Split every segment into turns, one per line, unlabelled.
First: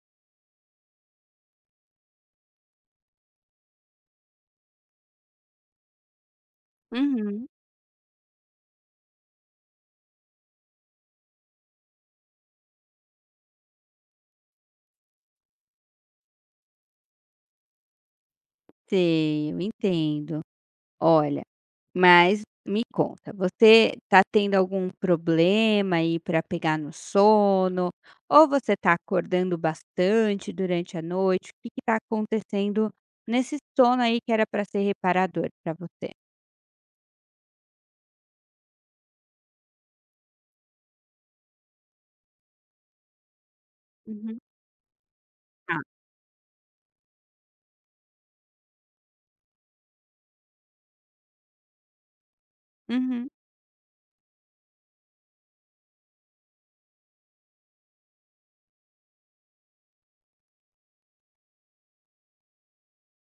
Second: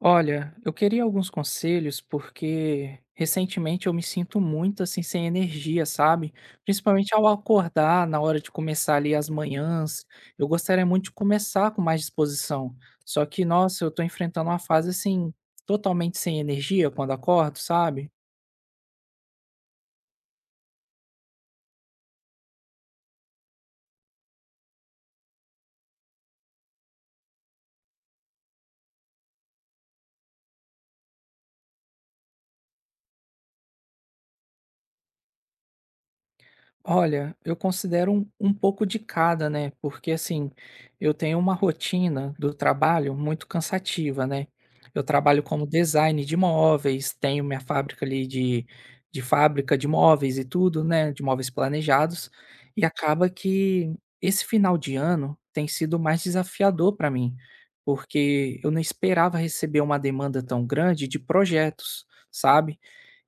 Olha, eu queria alguns conselhos porque recentemente eu me sinto muito assim sem energia, sabe? Principalmente ao
Uhum.
acordar, na hora de começar ali as manhãs, eu gostaria muito de começar com mais disposição. Só que, nossa, eu tô enfrentando uma fase assim totalmente sem energia quando acordo, sabe?
Sei, eu entendo. Olha, mas me conta, você tá tendo algum problema aí para pegar no sono? Ou você tá acordando bastante durante a noite? O que que tá acontecendo nesse sono aí que era para ser reparador para você?
Olha, eu considero um pouco de cada, né? Porque assim, eu tenho uma rotina do trabalho muito cansativa,
Uhum.
né? Eu trabalho como
Tá.
design de móveis, tenho minha fábrica ali de fábrica de móveis e tudo, né? De móveis planejados, e
Uhum.
acaba que esse final de ano tem sido mais desafiador para mim, porque eu não esperava receber uma demanda tão grande de projetos, sabe?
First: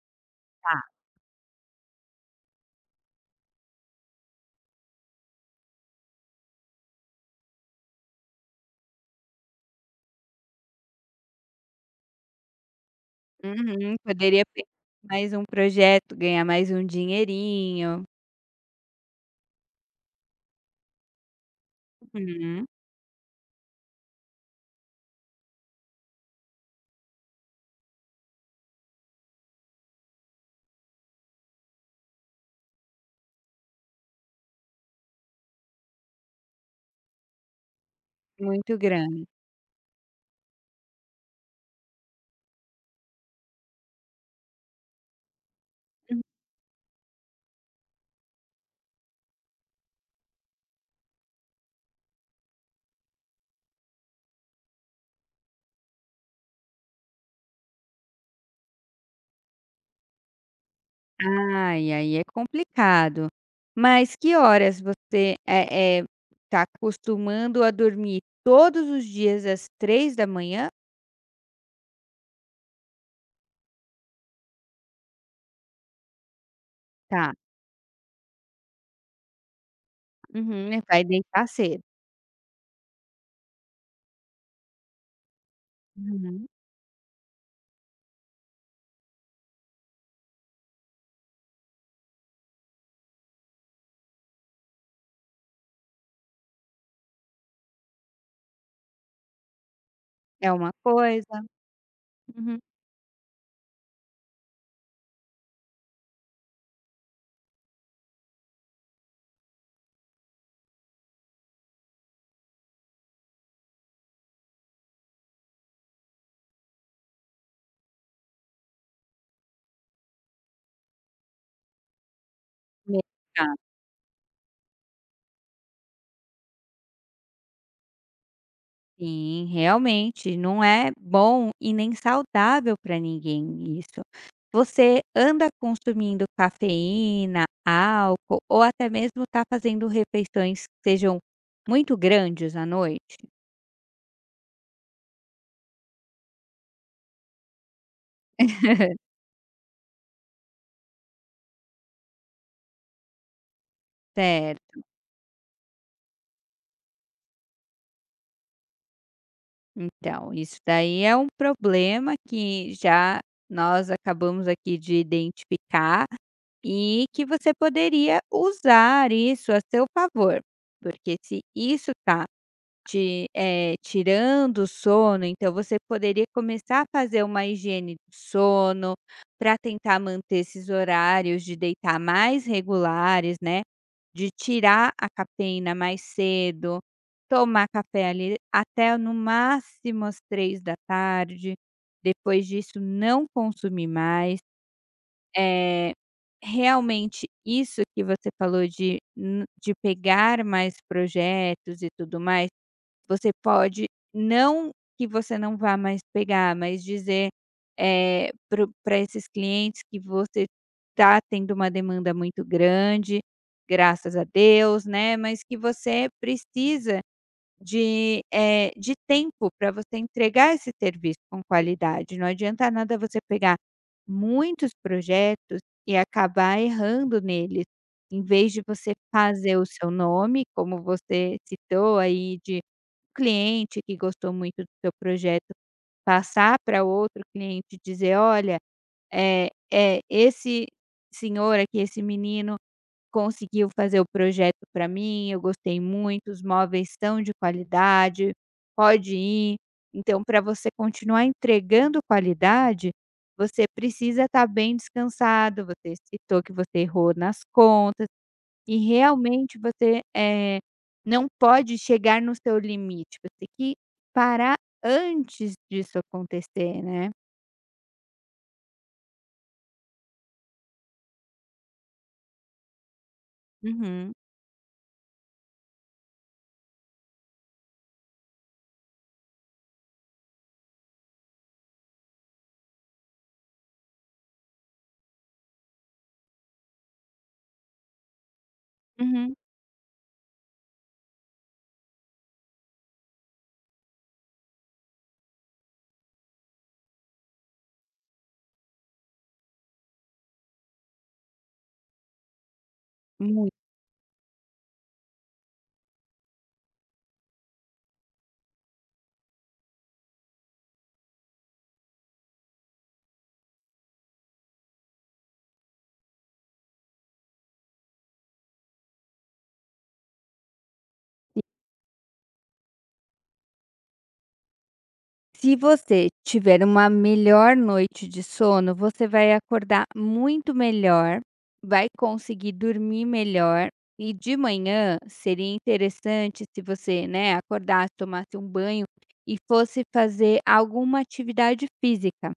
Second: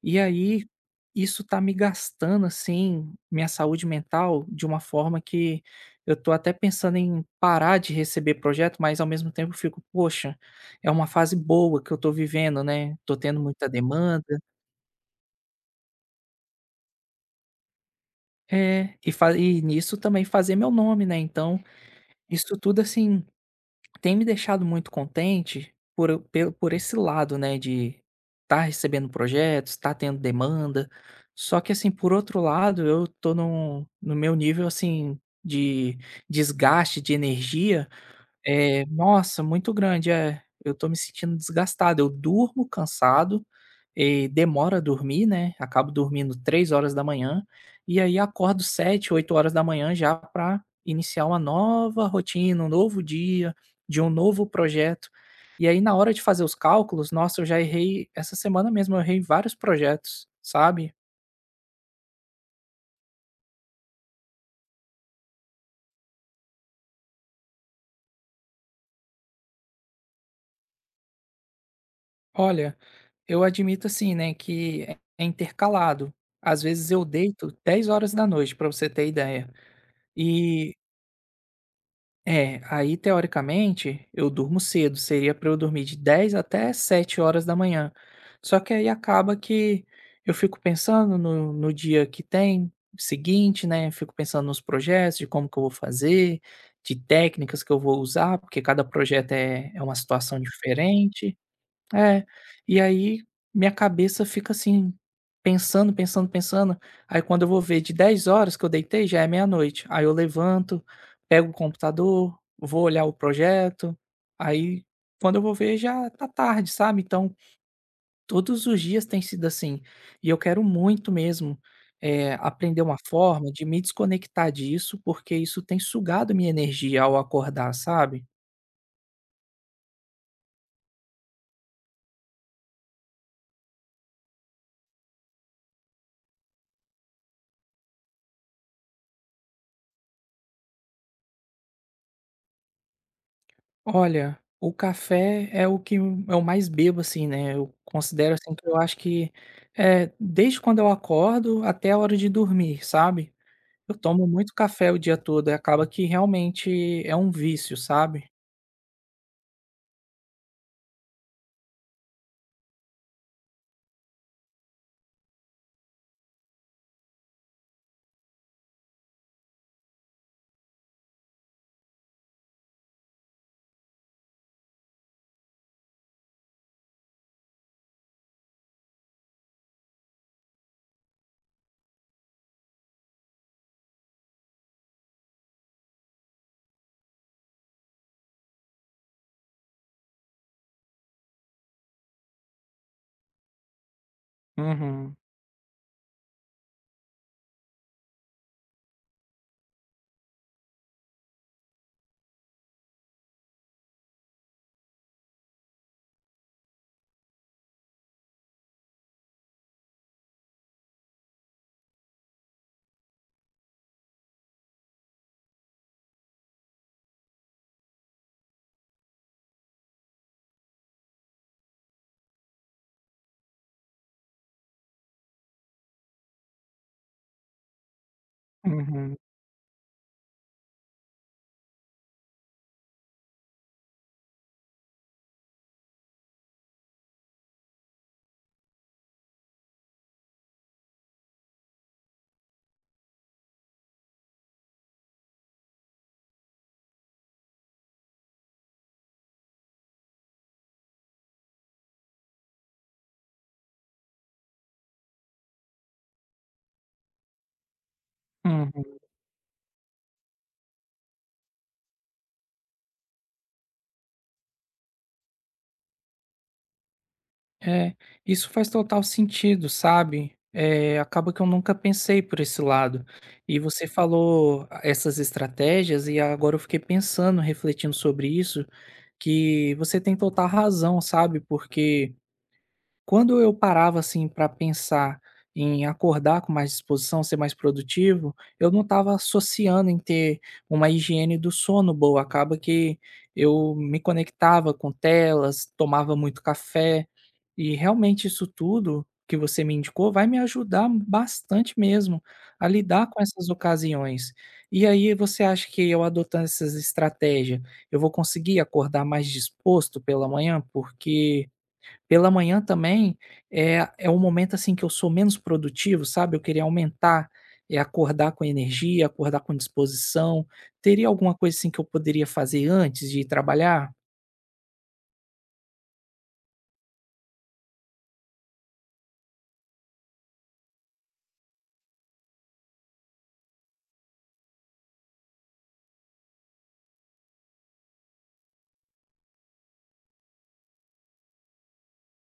E aí,
Tá.
isso tá me gastando, assim, minha saúde mental de uma forma que eu tô até pensando em parar de receber projeto, mas ao mesmo tempo eu fico, poxa, é uma fase boa que eu tô vivendo, né? Tô tendo muita
Uhum.
demanda.
Poderia pegar mais um projeto, ganhar mais um dinheirinho.
É, e nisso também fazer meu nome, né? Então, isso
Uhum.
tudo assim tem me deixado muito contente por eu pelo por esse lado, né, de tá recebendo projetos, tá tendo demanda, só que assim, por outro lado, eu tô num no meu nível, assim, de desgaste de energia
Muito
é,
grande.
nossa, muito grande, é. Eu tô me sentindo desgastado, eu durmo cansado, e demora a dormir, né, acabo dormindo 3 horas da manhã e aí acordo 7, 8 horas da manhã já para iniciar uma nova rotina, um novo dia, de um novo projeto. E aí na hora de fazer os cálculos, nossa, eu já errei essa semana mesmo, eu errei vários projetos, sabe.
Ai, aí é complicado. Mas que horas você, tá acostumando a dormir todos os dias às 3 da manhã?
Olha, eu admito assim, né, que é intercalado, às vezes eu
Tá,
deito 10 horas da noite, para você ter ideia.
uhum,
E
e vai deitar cedo.
É, aí teoricamente eu durmo cedo, seria para eu dormir de 10
Uhum.
até 7 horas da manhã. Só que aí acaba que eu fico pensando no dia que tem seguinte, né, fico pensando nos projetos, de como que eu vou fazer, de técnicas que eu vou usar, porque cada projeto é uma situação
É uma
diferente.
coisa.
É,
Uhum.
e aí minha cabeça fica assim, pensando, pensando, pensando. Aí quando eu vou ver de 10 horas que eu deitei, já é meia-noite. Aí eu levanto, pego o computador, vou olhar o projeto. Aí quando eu vou ver já tá tarde, sabe? Então todos os dias tem sido assim. E eu quero muito mesmo, aprender uma forma
Meditar,
de me desconectar disso, porque isso tem sugado minha energia ao acordar, sabe?
sim, realmente não é bom e nem saudável para ninguém isso. Você anda consumindo cafeína, álcool ou até mesmo está fazendo refeições que sejam muito grandes à noite?
Olha, o café é o que eu mais bebo, assim, né, eu considero, assim, que eu acho que, desde quando eu acordo até a hora de dormir, sabe. Eu tomo muito
Certo.
café o dia todo e acaba que realmente é um vício, sabe.
Então, isso daí é um problema que já nós acabamos aqui de identificar e que você poderia usar isso a seu favor, porque se isso está te, tirando o sono, então você poderia começar a fazer uma higiene do sono para tentar manter esses horários de deitar mais regulares, né? De tirar a cafeína mais cedo, tomar café ali até no máximo às 3 da tarde, depois disso não consumir mais.
Uhum,
É realmente isso que você falou de n de pegar mais projetos e tudo mais, você pode não que você não vá mais pegar, mas dizer, para esses clientes que você está tendo uma demanda muito grande, graças a Deus, né, mas que você precisa de tempo para você entregar esse serviço com qualidade. Não adianta nada você pegar muitos projetos e acabar errando neles, em vez de você
uhum,
fazer o seu nome, como você citou aí de cliente que gostou muito do seu projeto passar para outro cliente e dizer: "Olha, é esse senhor aqui, esse menino conseguiu fazer o projeto para mim, eu gostei muito, os móveis são de qualidade, pode ir". Então, para você continuar entregando qualidade, você precisa estar bem descansado. Você citou que você errou nas contas e
hum.
realmente você, não pode chegar no seu limite, você tem que parar antes disso acontecer, né.
É, isso faz total sentido, sabe? Eh, acaba que eu nunca pensei por esse lado. E você
Uhum,
falou essas estratégias e agora eu fiquei pensando, refletindo sobre isso, que você tem total razão, sabe? Porque quando eu parava, assim, para pensar em acordar com mais disposição, ser mais produtivo, eu não estava
uhum.
associando em ter uma higiene do sono boa. Acaba que eu me conectava com telas, tomava muito café, e realmente isso tudo que você me indicou vai me ajudar bastante mesmo a lidar com essas
Muito.
ocasiões. E aí, você acha que eu adotando essas estratégias, eu vou conseguir acordar mais disposto pela manhã? Porque pela manhã também é um momento, assim, que eu sou menos produtivo, sabe, eu queria aumentar, acordar com energia, acordar com disposição. Teria alguma coisa, assim, que eu poderia fazer antes de ir trabalhar?
Se você tiver uma melhor noite de sono, você vai acordar muito melhor, vai conseguir dormir melhor e de manhã seria interessante se você, né, acordasse, tomasse um banho e fosse fazer alguma atividade física.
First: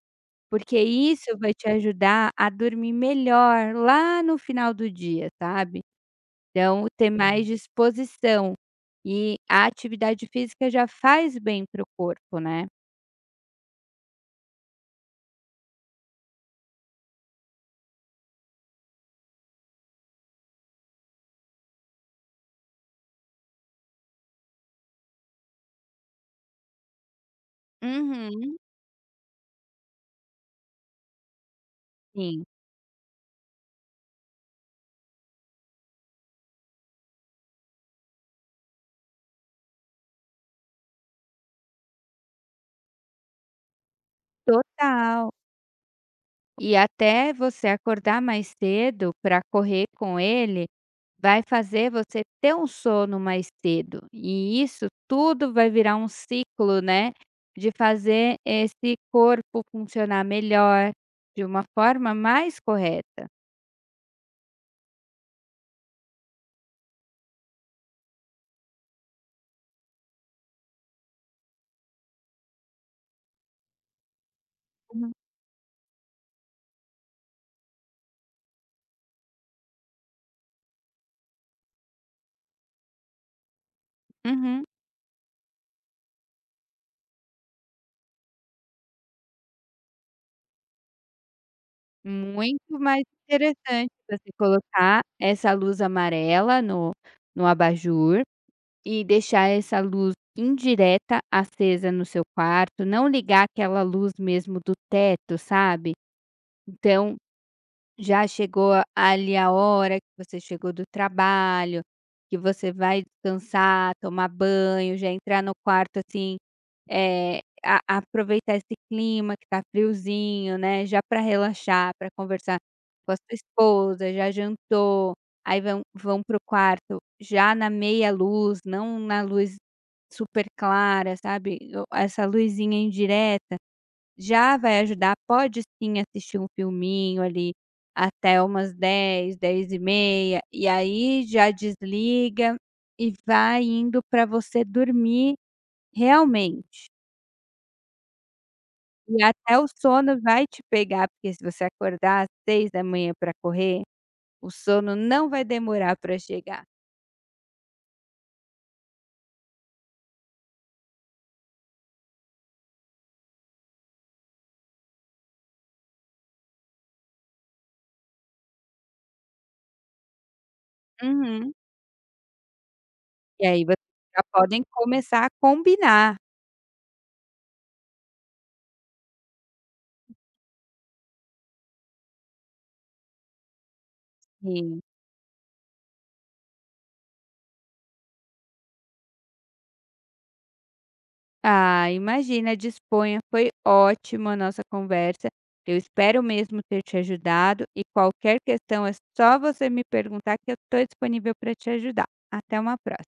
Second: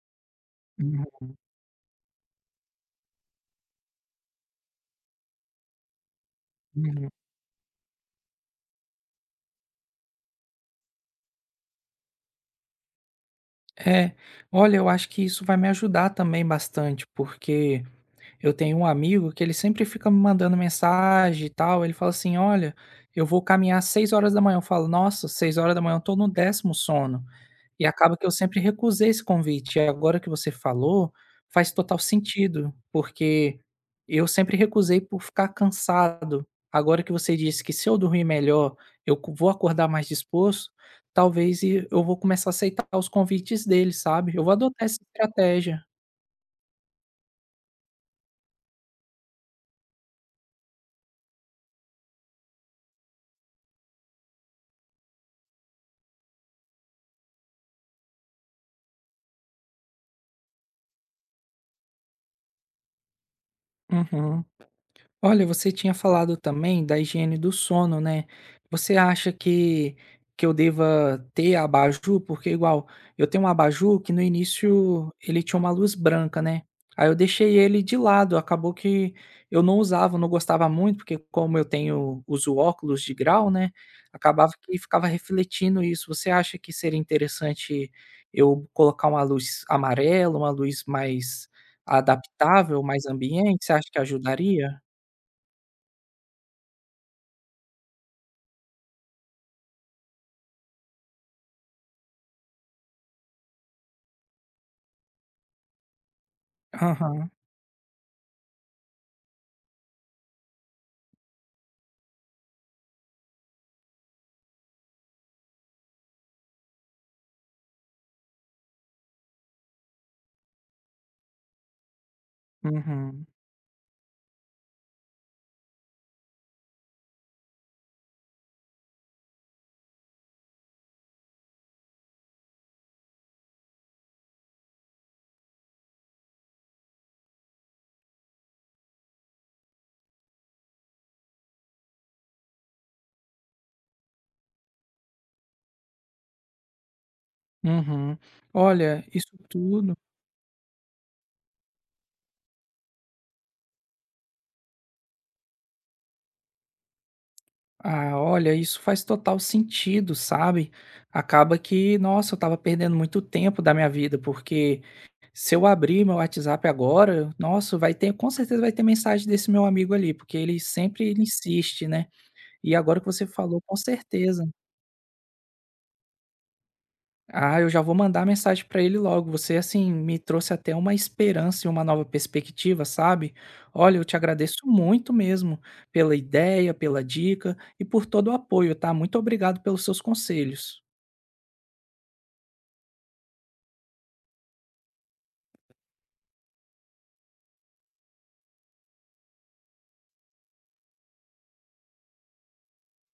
Porque
Uhum,
isso vai te ajudar a dormir melhor lá no final do dia, sabe. Então, ter
uhum.
mais Uhum. disposição. E a atividade física já faz bem para o corpo, né.
É, olha, eu acho que isso vai me ajudar também bastante, porque eu tenho um amigo que ele sempre fica me mandando mensagem e tal. Ele fala assim: "Olha, eu vou caminhar às 6 horas da manhã". Eu falo: "Nossa, 6 horas da manhã, eu tô no décimo sono". E acaba que eu
Uhum.
sempre recusei esse convite. E agora que você falou, faz total
Sim,
sentido, porque eu sempre recusei por ficar cansado. Agora que você disse que se eu dormir melhor, vou acordar mais disposto, talvez eu vou começar a aceitar os convites dele, sabe? Eu vou adotar essa
total.
estratégia.
E até você acordar mais cedo para correr com ele, vai fazer você ter um sono mais cedo. E isso tudo vai virar um ciclo, né, de fazer esse corpo funcionar melhor, de uma forma mais correta.
Uhum. Olha, você tinha falado também da higiene do sono, né? Você acha que eu deva ter abajur? Porque, igual, eu tenho um abajur que no início
Uhum.
ele tinha uma luz branca, né? Aí eu deixei ele de lado, acabou que eu não usava, não gostava muito, porque como eu tenho, uso óculos de grau, né? Acabava
Uhum.
que ficava refletindo isso. Você acha que seria interessante eu colocar uma luz amarela, uma luz mais
Muito
adaptável,
mais
mais ambiente? Você
interessante
acha que
você
ajudaria?
colocar essa luz amarela no no abajur e deixar essa luz indireta acesa no seu quarto, não ligar aquela luz mesmo do teto, sabe. Então,
Aham,
já chegou ali a hora que você chegou do trabalho, que você vai descansar, tomar banho, já entrar no quarto, assim, eh, a aproveitar esse clima que tá friozinho, né, já para relaxar, para conversar com a
uhum,
sua esposa, já jantou, aí vão pro quarto já na meia luz, não na luz super clara, sabe, o essa luzinha indireta já vai ajudar. Pode sim assistir um filminho ali até umas 10, 10 e meia e aí já desliga e vai indo para você dormir realmente.
uhum. Olha,
E
isso
até o
tudo
sono vai te pegar, porque se você acordar às 6 da manhã para correr, o sono não vai demorar para chegar.
olha, isso faz total sentido, sabe. Acaba que, nossa, eu estava perdendo muito tempo da minha vida, porque se eu abrir meu WhatsApp agora, nossa, vai ter, com certeza vai ter mensagem desse meu amigo ali, porque ele sempre ele
Uhum.
insiste, né. E agora que você
E
falou,
aí
com
vocês já
certeza.
podem começar a combinar
Ah, eu já vou mandar mensagem pra ele logo. Você, assim, me trouxe até uma esperança e uma nova perspectiva, sabe? Olha, eu te agradeço
que
muito mesmo pela ideia, pela dica e por todo o apoio, tá? Muito obrigado pelos seus conselhos.
ah, imagina, disponha, foi ótima a nossa conversa, eu espero mesmo ter te ajudado e qualquer questão é só você me perguntar que eu estou disponível para te ajudar. Até uma próxima.